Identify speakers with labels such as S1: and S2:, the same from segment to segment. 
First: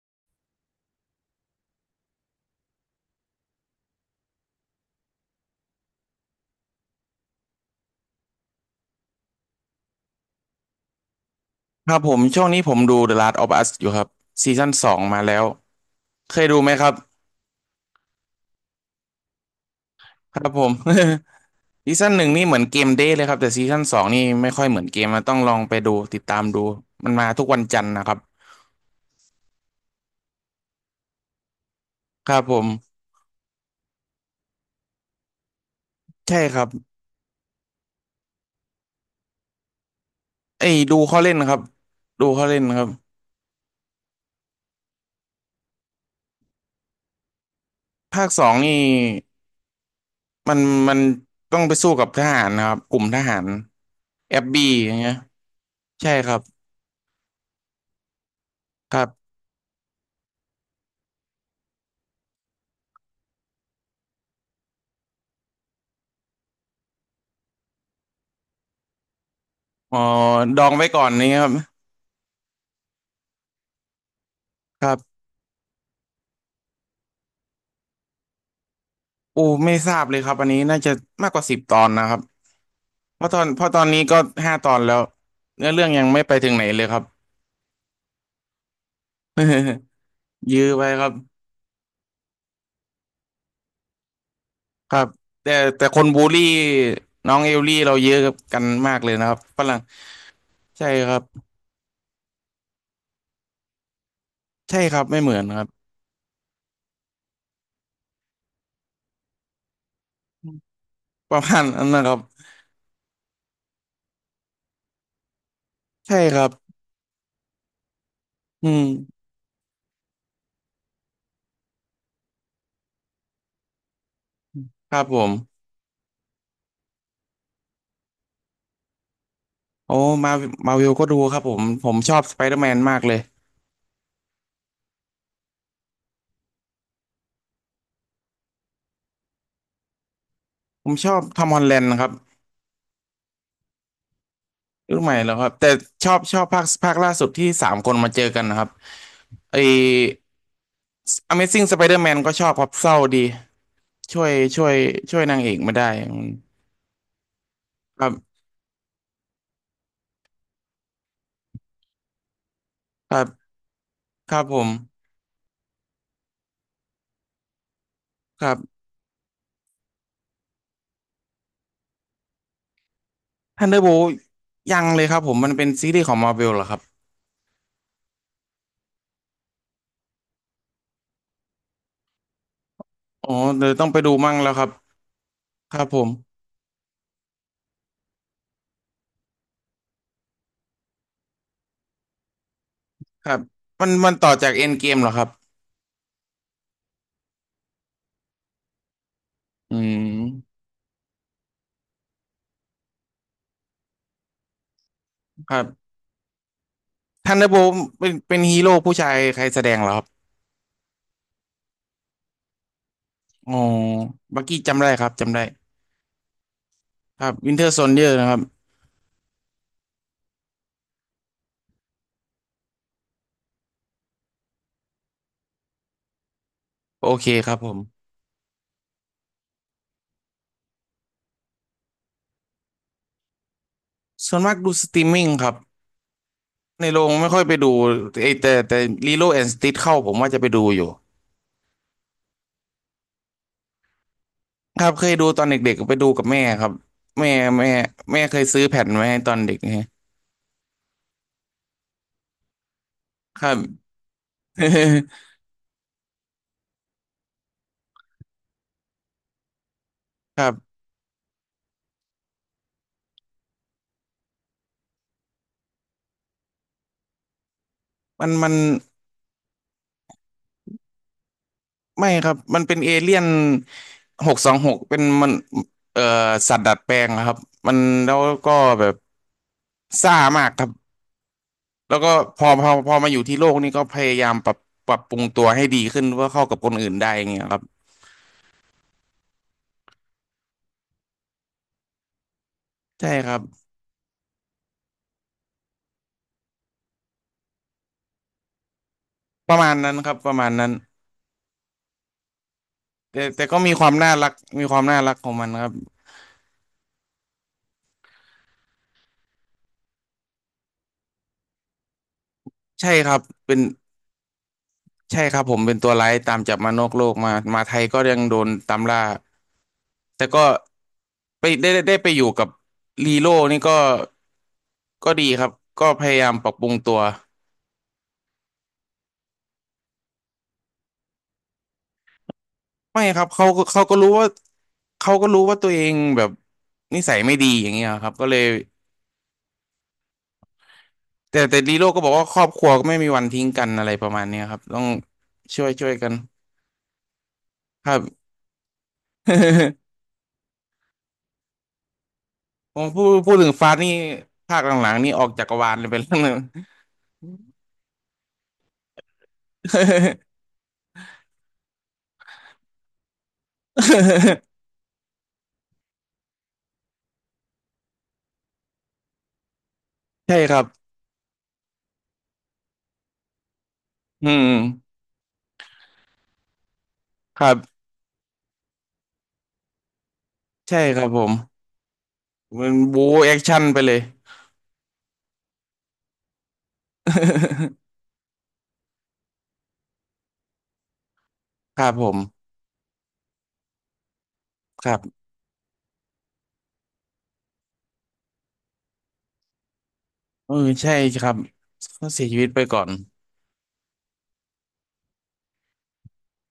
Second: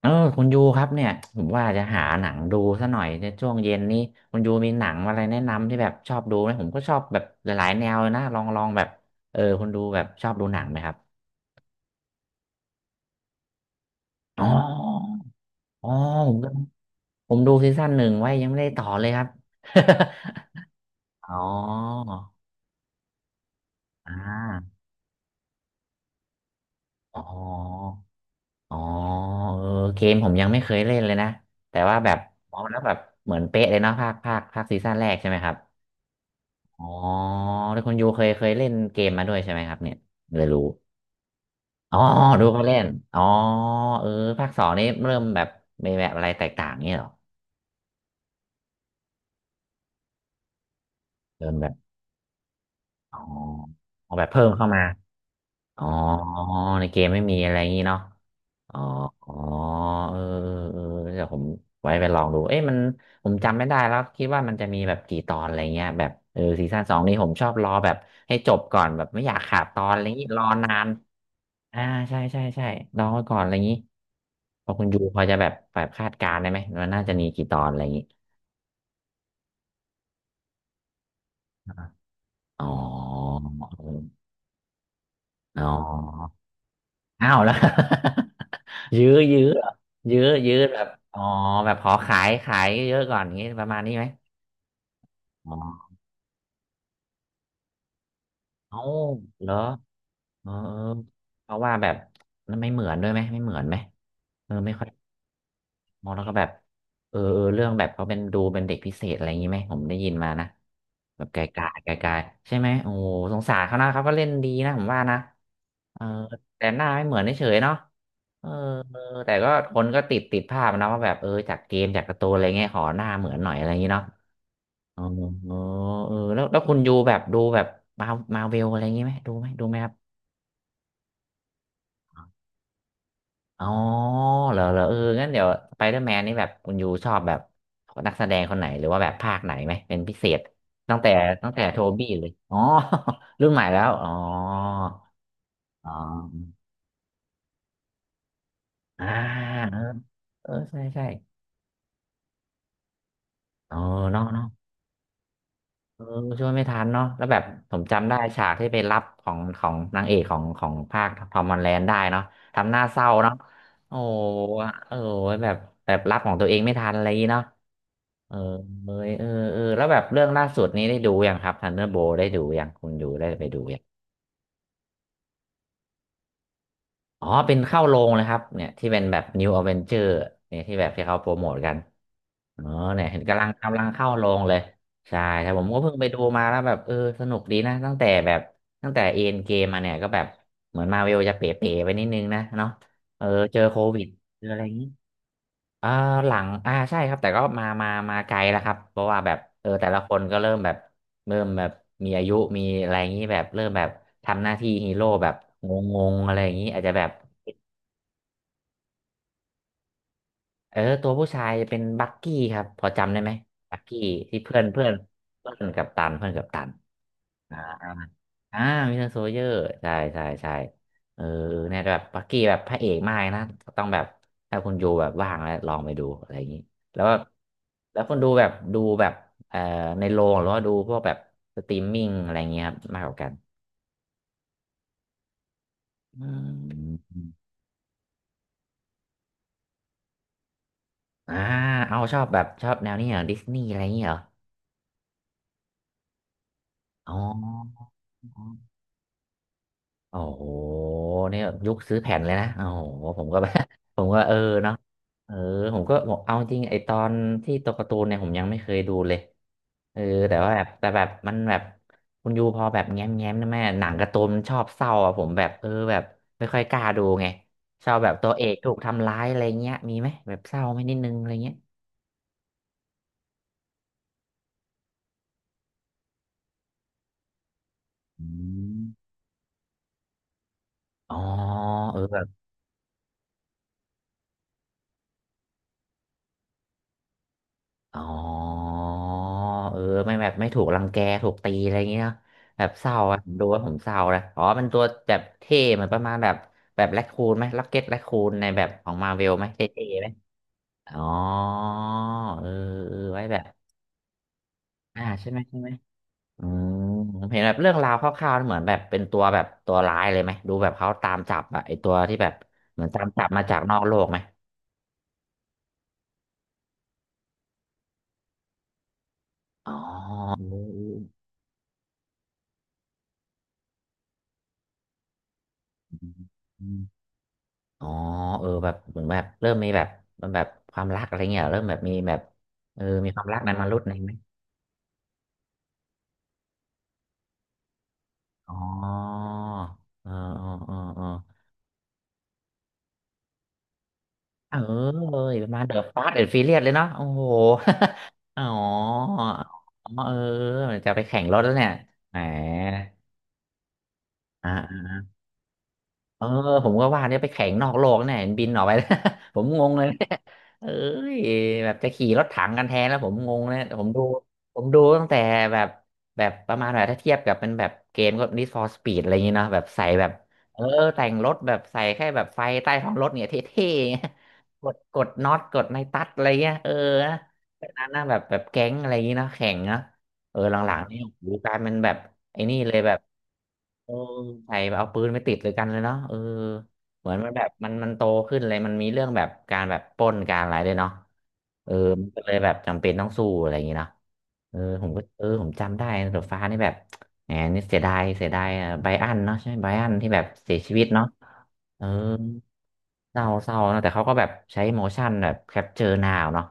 S1: เออคุณยูครับเนี่ยผมว่าจะหาหนังดูซะหน่อยในช่วงเย็นนี้คุณยูมีหนังอะไรแนะนำที่แบบชอบดูไหมผมก็ชอบแบบหลายๆแนวเลยนะลองแบบเออคุณดูแบบชอบดูหนังไหมครับ
S2: ครับผมช่วงนี้ผมดู The Last of Us อยู่ครับ
S1: อ๋
S2: ซีซั่นสอง
S1: อ
S2: มาแล้ว
S1: อ๋อผม
S2: เคย
S1: ก็
S2: ดูไหมครับ
S1: ผมดูซีซั่นหนึ่งไว้ยังไม่ได้ต่อเลยครับ
S2: ครับผม
S1: อ๋อ
S2: ซีซั่นหนึ่งนี่เหมือนเกมเดย์เลยครับแต่ซีซั่นสอง
S1: อ่
S2: นี่ไม่ค่อย
S1: า
S2: เหมือนเกมมาต้องลองไปดูติดตามดูมัน
S1: อ๋อ
S2: มาทุกวันจันทร์นะครับ
S1: อ๋อเออเกมผมยังไม่เคยเล่นเลยนะแต่ว่าแบบ
S2: ครับผ
S1: อ๋อแล้วแบ
S2: ม
S1: บเหมือนเป๊ะเลยเนาะภาคภาคภาคซีซั่นแรกใช่ไหมครับ
S2: ใช่ครับ
S1: อ๋อแล้วคุณยูเคยเล่นเกมมาด้วยใช่ไหมครับเนี่ยเลยรู้
S2: ไอ้ยดูเขาเล่นครับ
S1: อ๋อ
S2: ดู
S1: ดู
S2: เขาเล่
S1: เขา
S2: น
S1: เล่
S2: ครั
S1: น
S2: บ
S1: อ๋อเออภาคสองนี่เริ่มแบบมีแบบอะไรแตกต่างเนี่ยเหรอ
S2: ภาคสองนี่มันมัน
S1: เริ่ม
S2: ต้อง
S1: แบ
S2: ไป
S1: บ
S2: สู้กับทหารนะครับกลุ่ม
S1: อ๋
S2: ท
S1: อ
S2: หาร
S1: เอาแบบ
S2: แอ
S1: เพิ่
S2: บ
S1: ม
S2: บี้
S1: เข้ามา
S2: อย่างเงี้ย
S1: อ๋อ
S2: ใช่ครับ
S1: ในเกมไม่มีอะไรอย่างนี้เนาะอ๋อ
S2: ครั
S1: อ๋อ
S2: บ
S1: เออเออเออเดี๋ยวผมไว้ไปลองดูเอ๊ะมันผมจำไม่ได้แล้วคิดว่ามันจะมีแบบกี่ตอนอะไรเงี้ยแบบเออซีซั่นสองนี่ผมชอบรอแบบให้จบก่อนแบบไม่อยากขาดตอน
S2: อ๋อ
S1: อะไรอย่างนี้รอ
S2: ดอ
S1: นา
S2: งไว้
S1: น
S2: ก่อนนี้ครั
S1: อ่าใช่ใช่ใช่ลองไว้ก่อนอะไรอย่างนี้พอคุณยู
S2: บ
S1: พอจะแบบคาดการณ์ได้ไหมมันน่าจะมีกี่ตอนอะไรอย่างนี้
S2: โอ้ไม่ทราบเลยครับอันนี้น่าจะมากกว่า10 ตอนนะครับ
S1: อ๋อ
S2: เพราะตอนเพราะตอนนี้ก็5 ตอนแล้ว
S1: อ๋อ
S2: เนื้อเรื่องยังไม่ไปถึงไหนเลยครับ
S1: อ้าวแล้ว ยื้อเหรอ ยื้อ
S2: ยื้อ
S1: แบบ
S2: ไว้ครับ
S1: อ๋อแบบขอขายเยอะก่อนอย่างงี้ประมาณนี้ไหม
S2: ครับ
S1: อ๋อ
S2: แต่แต่คนบูลลี่น้องเอลลี่เราเยอะกัน
S1: เอ้า
S2: มากเลยนะครับ
S1: เหรอ
S2: ฝรั่ง
S1: เออเออ
S2: ใช่ครับ
S1: เพราะว่าแบบมันไม่เหมือนด้วยไหมไม่เหมือนไหมเออไม่
S2: ใช่
S1: ค่อย
S2: ครับไม่เหมือนครับ
S1: มองแล้วก็แบบเออเออเรื่องแบบเขาเป็นดูเป็นเด็กพิเศษอะไรอย่างนี้ไหมผมได้ยินมานะแบบ
S2: ป
S1: ไกล
S2: ระ
S1: ๆ
S2: มาณนั้
S1: ไก
S2: นนะค
S1: ล
S2: รับ
S1: ๆใช่ไหมโอ้โหสงสารเขานะเขาก็เล่นดีนะผมว่านะเออ
S2: ใช่ครับ
S1: แต่หน้าไม่เหมือนเฉยๆเนาะเออ
S2: อื
S1: เออ
S2: ม
S1: แต่ก็คนก็ติดภาพนะว่าแบบเออจากเกมจากการ์ตูนอะไรเงี้ยขอหน้าเหมือนหน่อยอะไรอย่างนี้เนาะ
S2: ค
S1: อ๋
S2: รั
S1: อ
S2: บผ
S1: เออ
S2: ม
S1: เออแล้วคุณยูแบบดูแบบมามาเวลอะไรอย่างนี้ไหมดูไหมดูไหมครับ
S2: โอ้มามาวิลก็ดูครับผมผมชอบสไปเดอร์แมนมากเลย
S1: อ๋อเหรอเหรอเอองั้นเดี๋ยวสไปเดอร์แมนนี่แบบคุณยูชอบแบบนักแสดงคนไหนหรือว่าแบบภาคไหนไหมเป็นพิเศษ
S2: ผม
S1: ตั้ง
S2: ช
S1: แต่
S2: อบทอม
S1: ตั้ง
S2: ฮอ
S1: แต่
S2: ลแล
S1: โท
S2: นด์ค
S1: บี้
S2: รับ
S1: เลยอ๋อ รุ่นใหม่แล้วอ๋อ
S2: ยุคใหม่แล้วครับแต่
S1: อ๋อ
S2: ชอบภาคล่าสุดที่สามคนมาเจอกันนะครับ
S1: อ่า
S2: ไอ
S1: เออเออใช่ใช่
S2: Amazing Spider-Man ก็ชอบครับเศร้าดี
S1: เออ
S2: ช่
S1: เนาะ
S2: วย
S1: เนาะ
S2: ช่วยช่วยนางเอกไม่ได้
S1: เออ
S2: มัน
S1: ช่วยไม่ทันเนาะแล้วแบบผม
S2: ครั
S1: จำได้
S2: บ
S1: ฉากที่ไปรับของของนางเอกของของภาคทอมฮอลแลนด์ได้เนาะทำหน้าเศร้า
S2: ครั
S1: เนาะ
S2: บ
S1: โอ้โ
S2: ครับผ
S1: ห
S2: ม
S1: เออแบบแบบรับของตัวเองไม่ทันอะไรอย่างงี้เนาะ เออ
S2: ครับ
S1: เอยเออเออแล้วแบบเรื่องล่าสุดนี้ได้ดูยังครับ Thunderbolt ได้ดูยังคุณอยู่ได้ไปดูยัง
S2: Thunderbolt ยังเลยครับผมมันเป็นซีรีส์ของ Marvel เหรอครับ
S1: อ๋อ เป็นเข้าโรงเลยครับเนี่ยที่เป็นแบบ New Avenger เนี่ยที่แบบที่เขาโปรโมทกันอ๋อเนี่ยเห็น
S2: อ๋อ
S1: กำลัง
S2: เดี๋ยว
S1: กำลั
S2: ต้อ
S1: ง
S2: งไป
S1: เข้า
S2: ดู
S1: โร
S2: มั่ง
S1: ง
S2: แล้
S1: เล
S2: ว
S1: ย
S2: ครับ
S1: ใช่แต่ผม
S2: ค
S1: ก็
S2: รับ
S1: เพิ่ง
S2: ผ
S1: ไป
S2: ม
S1: ดูมาแล้วแบบเออสนุกดีนะ ตั้งแต่เอ็นเกมมาเนี่ยก็แบบเหมือนมาเวลจะเป๋ๆไปนิดนึงนะเนาะเออ
S2: ครับ
S1: เจอโค
S2: มัน
S1: วิด
S2: มันต่อ
S1: เจอ
S2: จาก
S1: อะไรอย่าง
S2: Endgame
S1: งี้
S2: เกมเหรอครับ
S1: เออหลังอ่าใช่ครับแต่ก็มาไกลแล้วครับเพราะว่าแบบเออ
S2: อื
S1: แต่ละคนก็เริ่ม
S2: ม
S1: แบบเริ่มแบบมีอายุมีอะไรอย่างนี้แบบเริ่มแบบทำหน้าที่ฮีโร่แบบ
S2: ครับ
S1: งงๆอะไรอย่างนี้อาจจะแบบ
S2: ท h u n d e r b o บ t เป็นฮีโร่ผู้ชายใครแสดงเหรอครับ
S1: เออตัวผู้ชายจะเป็นบักกี้ครับพอจำได้ไหม
S2: อ๋อ
S1: บักกี้ที่
S2: บัก
S1: เพื่
S2: กี้
S1: อน
S2: จำ
S1: เพื่อ
S2: ได้
S1: น
S2: ครับจำได้
S1: เพื่อนกับตัน
S2: ครับวิน
S1: อ่า
S2: เทอร์โซนเยอร์นะครับ
S1: อ่าวินเทอร์โซเยอร์ใช่ใช่ใช่เออเนี่ยแบบปักกี้แบบพระเอกมากเลยนะต้องแบบถ้าคุณดูแบบว่างแล้วลองไปดูอะไรอย่างนี้แล้ว
S2: โอ
S1: ก็
S2: เคครับผม
S1: แล้วคุณดูแบบเอ่อในโรงหรือว่าดูพวกแบบสตรีมมิ่งอะไรอย่างเงี้ยครับมากกว่ากัน
S2: ส่วนมากดูสตรีมมิ่งครับ
S1: อื
S2: ในโรง
S1: ม
S2: ไม่ค่อยไปดูไอแต่ลีโลแอนด์สติทเข้าผมว่าจะไปดูอยู่
S1: อ่าเอาชอบแบบชอบแนวนี้เหรอดิสนีย์อะไรอย่างเงี้ยเหรอ
S2: ครับเคยดูตอนเด็กๆไปดูกับแม่ครับ
S1: อ
S2: แม่แม่
S1: ๋
S2: แม่เคยซื้อ
S1: อ
S2: แผ่นไว้ให้ตอนเด็กนะ
S1: โอ้โหเนี่ยยุคซื้อแผ่นเลยนะโอ้โหผมก็
S2: ค
S1: แบ
S2: รั
S1: บ
S2: บ
S1: ผมก็เออเนาะเออ ผมก็บอกเอาจริงไอตอนที่ตัวการ์ตูนเนี่ยผมยังไม่เคยดูเลยเออแต่
S2: ครั
S1: ว่าแบบ
S2: บ
S1: แต่แบบมันแบบคุณยูพอแบบแง้มนะแม่หนังการ์ตูนมันชอบเศร้าอะผมแบบเออแบบไม่ค่อยกล้าดูไงชอบแบบ
S2: มั
S1: ตั
S2: น
S1: วเอ
S2: มั
S1: ก
S2: น
S1: ถูกทำร้ายอะไรเงี้ยมีไหมแบบเศร้าไหมนิดนึงอะไรเงี้ย
S2: ไม่ครับมันเป็นเอเลี่ยนหกสองหกเป็นมันเอ่อสัตว์ดัดแปลงอะครับมันแล้ว
S1: อื
S2: ก็
S1: ม
S2: แบบซ่ามากครับ
S1: อ๋อ
S2: แล้
S1: เอ
S2: ว
S1: อ
S2: ก็พอมาอยู่ที่โลกนี่ก็พยายามปรับปรับปรุงตัวให้ดีขึ้นเพื่อเข้ากับคนอื่นได้อย่างเงี้ยครับ
S1: อ๋อเออไม่แบบไม่ถูกรังแกถูกตีอะไรอย่างเงี้ยเนาะแบบเศร้า
S2: ใช่
S1: อะผ
S2: ค
S1: ม
S2: รับ
S1: ดูว่าผมเศร้านะอ๋อมันตัวแบบเท่เหมือนประมาณแบบแบบแรคคูนไหมล็อกเก็ตแรคคูนในแบบของมาเวลไหม
S2: ประ
S1: เท
S2: มาณ
S1: ่
S2: นั้น
S1: ๆไหม
S2: ครับประมาณนั้น
S1: อ๋อเออเออไว้
S2: แต่
S1: แบบ
S2: แต่ก็มีความน่ารักมีความน่า
S1: อ่า
S2: รักข
S1: ใช่
S2: อง
S1: ไหม
S2: มัน
S1: ใช่
S2: ค
S1: ไหม
S2: รับ
S1: อืมผมเห็นแบบเรื่องราวคร่าวๆเหมือนแบบเป็นตัวแบบตัวร้ายเลยไหมดูแบบเขาตามจับอะไอตัวที่แบบเหมือน
S2: ใช่
S1: ตาม
S2: ครับ
S1: จับมา
S2: เป็
S1: จาก
S2: น
S1: นอกโลกไหม
S2: ใช่ครับผมเป็นตัวร้ายตามจับมานอกโลกมามาไทยก็ยังโดนตามล่า
S1: อ๋อ
S2: แต่ก็ไปได้ไปอยู่กับลีโร่นี่ก็ก็ดีครับก็พยายามปรับ
S1: เอ
S2: ปรุง
S1: อ
S2: ตัว
S1: อ๋อเออแบบเหมือนแบบเริ่มมีแบบมันแบบความรักอะไรเงี้ยเหรอเริ่มแบบมีแบบเออ
S2: ไม่
S1: มีค
S2: ค
S1: วา
S2: รั
S1: ม
S2: บ
S1: รัก
S2: เขา
S1: นั้น
S2: ก็
S1: มารุด
S2: เขา
S1: ใน
S2: ก็
S1: ไห
S2: รู้
S1: ม
S2: ว่าเขาก็รู้ว่าตัวเองแบบนิสัยไม่ดีอย่างเงี้ยครับก็เลย
S1: อ๋อเออเออเออเออ
S2: แต่ลีโร่ก็บอกว่าครอบครัวก็ไม่มีวันทิ้งกันอะไรประมาณเนี้ย
S1: เอ
S2: ค
S1: อ
S2: รับต้อง
S1: เอยประมา
S2: ช่
S1: ณ
S2: วย
S1: เดอะ
S2: ช่วย
S1: ฟา
S2: กั
S1: ส
S2: น
S1: ต์แอนด์ฟิเลียสเลยเนาะโอ้โห
S2: ครับ
S1: อ๋อ อ๋อเออจะไปแข่งรถแล้วเนี่ยแหม
S2: ผมพูดถึงฟาสนี่
S1: อ
S2: ภาคหลั
S1: ่า
S2: งๆนี่ออกจักรวาลเลยไปแล้ร่ง
S1: เออ
S2: นึ่ง
S1: ผมก็ว่าเนี่ยไปแข่งนอกโลกเนี่ยเห็นบินออกไป ผมงงเลย เนี่ยเอ้ยแบบจะขี่รถถังกันแทนแล้วผมงงเลยผมดู ผมดูตั้งแต่แบบแบบประมาณแบบถ้าเทียบกับเป็นแบบเกมก็ Need for Speed อะไรอย่างเงี้เนาะแบบใส่แบบ
S2: ใช่ค
S1: เอ
S2: รั
S1: อ
S2: บ
S1: แต่งรถแบบใส่แค่แบบไฟใต้ท้องรถเนี่ยเท่ๆเงี้ย
S2: อืม
S1: กดน็อตกดในตัดอะไรเงี้ยเออนะ
S2: ครั
S1: แบบ
S2: บ
S1: นั้นนะแบบแบบแก๊งอะไรอย่างเงี้เนาะแข่งเนาะเออหลั
S2: ใช่
S1: งๆนี่
S2: ครับ
S1: โอ้
S2: ผ
S1: โห
S2: ม
S1: กลายเป็นแบบไอ้นี่
S2: มั
S1: เล
S2: น
S1: ยแบบ
S2: บู๊แอคชั่นไป
S1: เอ
S2: เล
S1: อ
S2: ย
S1: ใส่เอาปืนไปติดเลยกันเลยเนาะเออเหมือนมันแบบมัน โตขึ้นเลยมันมีเรื่องแบบการแบบปล้นการอะไรด้วยเนาะเออ
S2: ครับผ
S1: มันก็เลย
S2: ม
S1: แบบจำเป็นต้องสู้อะไรอย่างงี้เนาะเออผ
S2: ค
S1: ม
S2: รั
S1: ก็เอ
S2: บ
S1: อผมจำได้นะรถไฟฟ้านี่แบบแหมนี่เสียดายอ่ะไบรอันเนาะใช่ไหมไบรอันที่แบบ
S2: เอ
S1: เสี
S2: อ
S1: ยชีวิต
S2: ใช่
S1: เนาะ
S2: ครับ
S1: เออ
S2: เขาเสียชีวิตไปก่อน
S1: เศร้าเนอะแต่เขาก็แบบใช้โมชั่นแบบแคปเจอร์นาวเนาะ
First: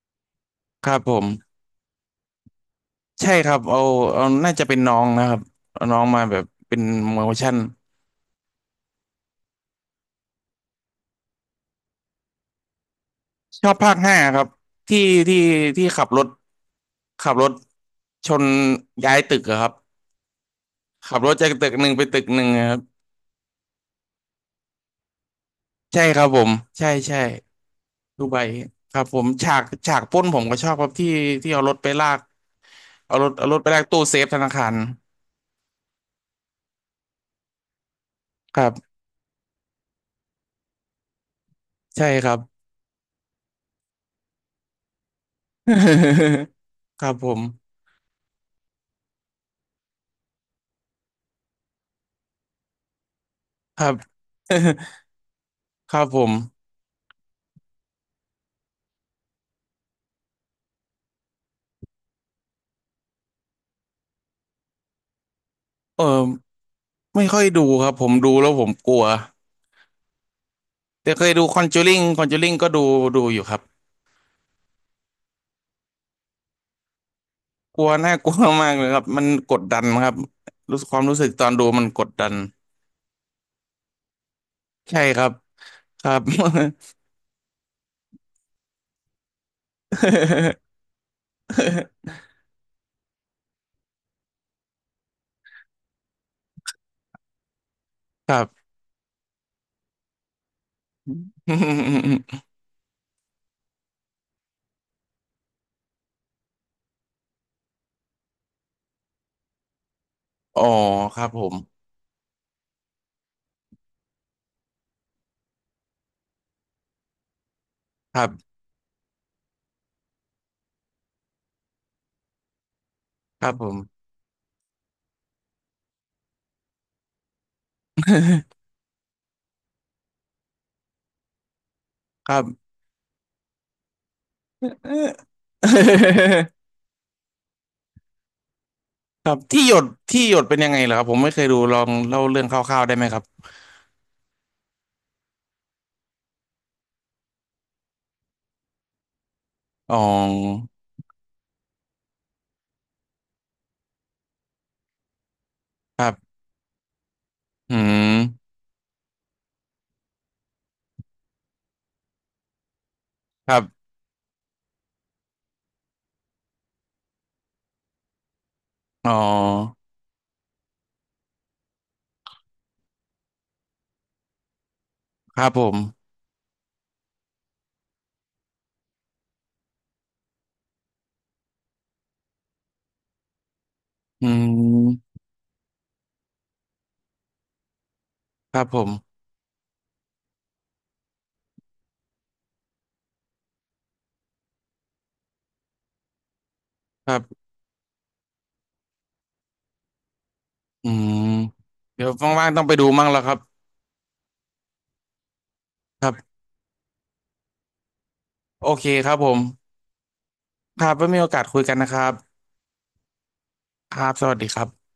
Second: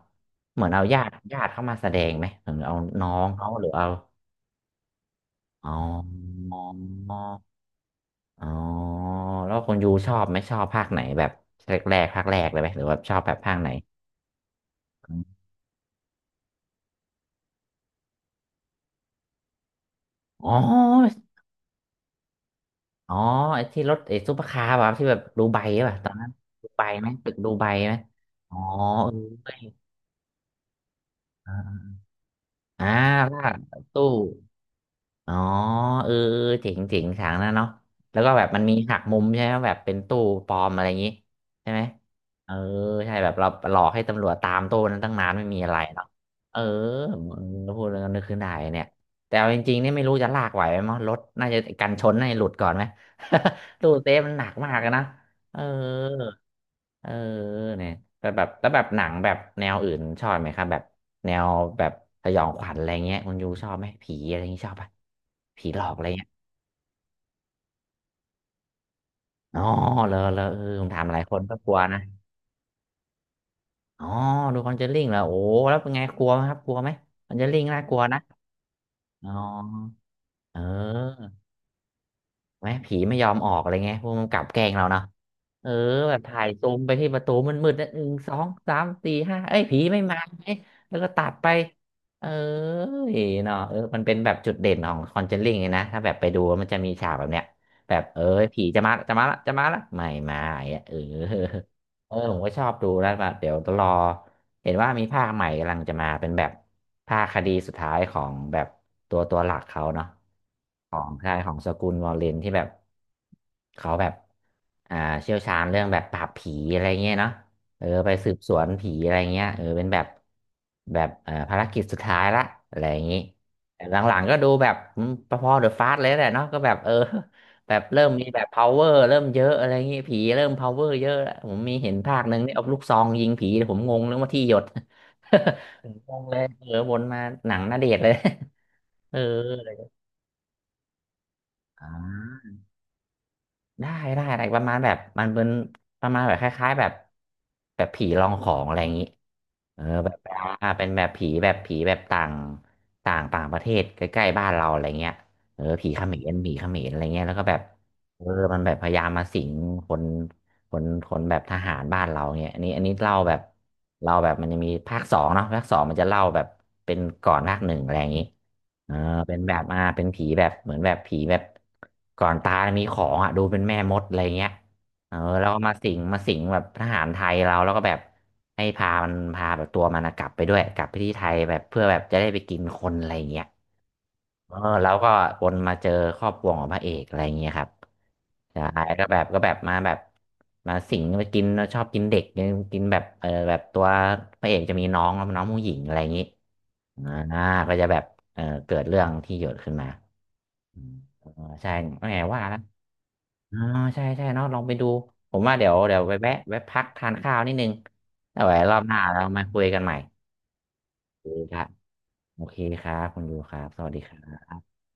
S1: เหมือนเอา
S2: ครั
S1: ญา
S2: บ
S1: ติ
S2: ผม
S1: ญาติเข้ามาแสดงไหมเหมือนเอาน้อง
S2: ใช่
S1: เขา
S2: ครับ
S1: หรือ
S2: เอา
S1: เอา
S2: เอาน่าจะเป็นน้องนะครับ
S1: อ๋
S2: เอาน้องมาแบบเป็นโมชั่
S1: อ
S2: น
S1: อ๋อแล้วคนยูชอบไหมชอบภาคไหนแบบแรกภาคแรกเลยไหมหรือว่าชอบแบบภาค
S2: ช
S1: ไหน
S2: อบภาค 5ครับที่
S1: อม
S2: ที่ที่ขับรถชนย้ายตึกอะครับ
S1: อ๋อ
S2: ขับรถจากตึกหนึ่งไปตึกหนึ่งอะครับ
S1: อ๋อไอ้ที่รถไอ้ซุปเปอร์คาร์แบบที่แบบดูไบป่ะ
S2: ใช่
S1: ตอน
S2: ครั
S1: นั้
S2: บ
S1: น
S2: ผม
S1: ดูไบ
S2: ใช่
S1: ไหม
S2: ใช่
S1: ตึกดูไบไหม
S2: ดูไบ
S1: อ๋อ
S2: ครับผม
S1: เ
S2: ฉากปล้นผมก็ชอบครับที่
S1: อ
S2: ที่เอารถไป
S1: อ
S2: ลาก
S1: อ่า
S2: เอารถเอา
S1: ล่า
S2: รถไปลา
S1: ก
S2: กตู้
S1: ตู้
S2: เซฟธนาคาร
S1: อ๋อเออเออเจ๋งฉากนั้นเนาะแล้วก็แบบ
S2: ค
S1: มัน
S2: รั
S1: มี
S2: บ
S1: หักมุมใช่ไหมแบบเป็นตู้ปลอมอะไรอย่างงี้ใช่ไหม
S2: ใช่ครับ
S1: เออใช่แบบเราหลอกให้ตำรวจตามตู้นั้นตั้งนานไม่มีอะไรเนาะ เออ
S2: ครับผม
S1: พูดแล้วก็นึกขึ้นได้เนี่ยแต่เอาจริงๆเนี่ยไม่รู้จะลากไหวไหมมั้งรถน่าจะกันชนน่าจะหลุดก่อนไหม
S2: ค รั
S1: ตู้
S2: บ
S1: เซฟมันหนักมา กอะนะเออ
S2: ครับผม
S1: เออเนี่ย แต่แบบแล้วแบบหนังแบบแนวอื่นชอบไหมครับแบบแนวแบบสยองขวัญอะไรเงี้ยคุณยูชอบไหม ผีอะไรอยงี้ยชอบปะผีหลอกอะ
S2: เออ
S1: ไรเงี้ย
S2: ไม่ค่อยดูครับผมดูแล้วผมกลัว
S1: อ๋อเออผมถาม
S2: แต่
S1: หลา
S2: เค
S1: ย
S2: ย
S1: คน
S2: ดู
S1: ก็
S2: คอน
S1: กลัว
S2: จูริ
S1: นะ
S2: งคอนจูริงก็ดูดูอยู่ครับ
S1: อ๋อดูคอนเจอริ่งเหรอโอ้แล้วเป็นไงกลัวไหมครับกลัวไหมคอนเจอริ่ง
S2: ก
S1: น่า
S2: ลัว
S1: กลัว
S2: น่า
S1: นะ
S2: กลัวมากเลยครับมัน
S1: อ๋
S2: กดดัน
S1: อ
S2: ครับ
S1: เอ
S2: รู้สึกความรู้สึกต
S1: อ
S2: อนดูมันกดดัน
S1: ไหมผีไม่ยอมออกอะไรเงี้ยพวกมันกลับแกล้งเรา
S2: ใช่
S1: เนาะ
S2: ครับ
S1: เออ
S2: ครั
S1: แบบ
S2: บ
S1: ถ่ายซูมไป ที่ประตูมนมืดๆนะหนึ่งสองสามสี่ห้าเอ้ยผีไม่มาเอ้ยแล้วก็ตัดไปเออเนาะเออมันเป็นแบบจุดเด่นของคอนเจลลิ่งนะถ้าแบบไปดูมันจะมีฉากแบบเนี้ยแบบเออ
S2: ครับ
S1: ผีจะมาจะมาละจะมาละไม่มาอย่างเงี้ยเออ เออผม ก็ชอบดูแล้วแบบเดี๋ยวรอ เห็นว่ามีภาคใหม่กำลังจะมาเป็นแบบภาคคดีสุดท้ายของแบบตัวหลักเขาเนาะ
S2: อ๋อ
S1: ของ
S2: ครับ
S1: ใช่
S2: ผ
S1: ขอ
S2: ม
S1: งสกุลวอลเลนที่แบบเขาแบบอ่าเชี่ยวชาญเรื่องแบบปราบผีอะไรเงี้ยเนาะเออไป
S2: ครั
S1: สืบส
S2: บ
S1: วนผีอะไรเงี้ยเออเป็นแบบแบบภารกิจสุดท้ายละอะไรอย่างนี้
S2: ครับผม
S1: แต่หลังๆก็ดูแบบอืมพอๆเดอะฟาสเลยแหละเนาะก็แบบเออ แบบเริ่มมีแบบ power เริ่มเยอะอะไรเงี้ยผีเริ่ม power เยอะแล้วผมมีเห็นภาค
S2: ค
S1: หนึ่
S2: รั
S1: ง
S2: บ
S1: เนี่ยเอาลูกซองยิงผีผมงงเรื่องว่าที่หยด ผมงงเลยเออวนมาหนังณเดชน์เลย เออ
S2: ครับที่หยดที่หยดเป็นยังไงเหรอครับผมไม่เคยดูลอ
S1: อ่
S2: งเล่าเรื่อง
S1: า
S2: คร่าวๆได้ไหมครับ
S1: ได้ได้อะไรประมาณแบบมันเป็นประมาณแบบคล้ายๆแบบแบบผีลองของอะไรอย่างนี้เออ
S2: อ๋
S1: แบบ
S2: อ
S1: อ่าเป็นแบบผีแบบผีแบบต่างต่างต่างประเทศใกล้ๆบ้านเราอะไรเงี้ยเออผีเข
S2: ครั
S1: มร
S2: บ
S1: ผีเขมรอะไรเงี้ยแล้วก็แบบ
S2: อื
S1: เออ
S2: ม
S1: มันแบบพยายามมาสิงคน ขนแบบทหารบ้านเราเนี่ยอันนี้เล่าแบบ
S2: ครับ
S1: เล่าแบบมันจะมีภาคสองเนาะภาคสองมันจะเล่าแบบเป็นก่อนภาคหนึ่งอะไรอย่างนี้เอ่า
S2: อ๋
S1: เป็นแบบ
S2: อ
S1: อ่าเป็นผีแบบเหมือนแบบผีแบบก่อนตายมีของอ่ะดูเป็นแม่มดอะไรเงี้ยเออ
S2: ค
S1: แล้
S2: รั
S1: ว
S2: บ
S1: ก็
S2: ผ
S1: มา
S2: ม
S1: สิงมาสิงแบบทหารไทยเราแล้วก็แบบให้พามันพาแบบตัวมันอะกลับไปด้วยกลับไปที่ไทยแบบเพื่อแบบจะได้ไปกินคนอะไรอย่างเงี้ย
S2: อื
S1: เออแล้วก็
S2: ม
S1: วนมาเจอครอบครัวของพระเอกอะไรอย่างเงี้ยครับ
S2: ค
S1: ใช่
S2: รับผ
S1: ก็
S2: ม
S1: แบบก็แบบมาแบบมาสิงมากินชอบกินเด็กกินแบบเออแบบตัวพระเอกจะมีน้องน้องผู้หญิงอะไรอย่างงี้
S2: ค
S1: อ่
S2: รั
S1: า
S2: บ
S1: ก็จะแบบเออเกิดเรื่องที่หยดขึ้นมาอื
S2: อื
S1: ม
S2: ม
S1: เออใช่
S2: เดี๋
S1: ไม่
S2: ยว
S1: ไงว่า
S2: ว่าง
S1: แล้
S2: ๆ
S1: ว
S2: ต้องไปดูมั่งแล้วครับ
S1: อ๋อใช่ใช่เนาะลองไปดูผมว่าเดี๋ยว
S2: ครั
S1: ไปแวะ
S2: บ
S1: แวะพักทานข้าวนิดนึงแล้วไว้
S2: โอ
S1: รอบ
S2: เค
S1: หน้า
S2: ครับ
S1: เรา
S2: ผม
S1: มาคุยกันใหม่
S2: ครับไว้มีโอ
S1: ดี
S2: กาส
S1: ค
S2: คุ
S1: รั
S2: ย
S1: บ
S2: กันนะครับ
S1: โอเคครับคุณยูครับสวัส
S2: ค
S1: ดี
S2: รั
S1: ค
S2: บ
S1: รั
S2: สวัสดี
S1: บ
S2: ครับ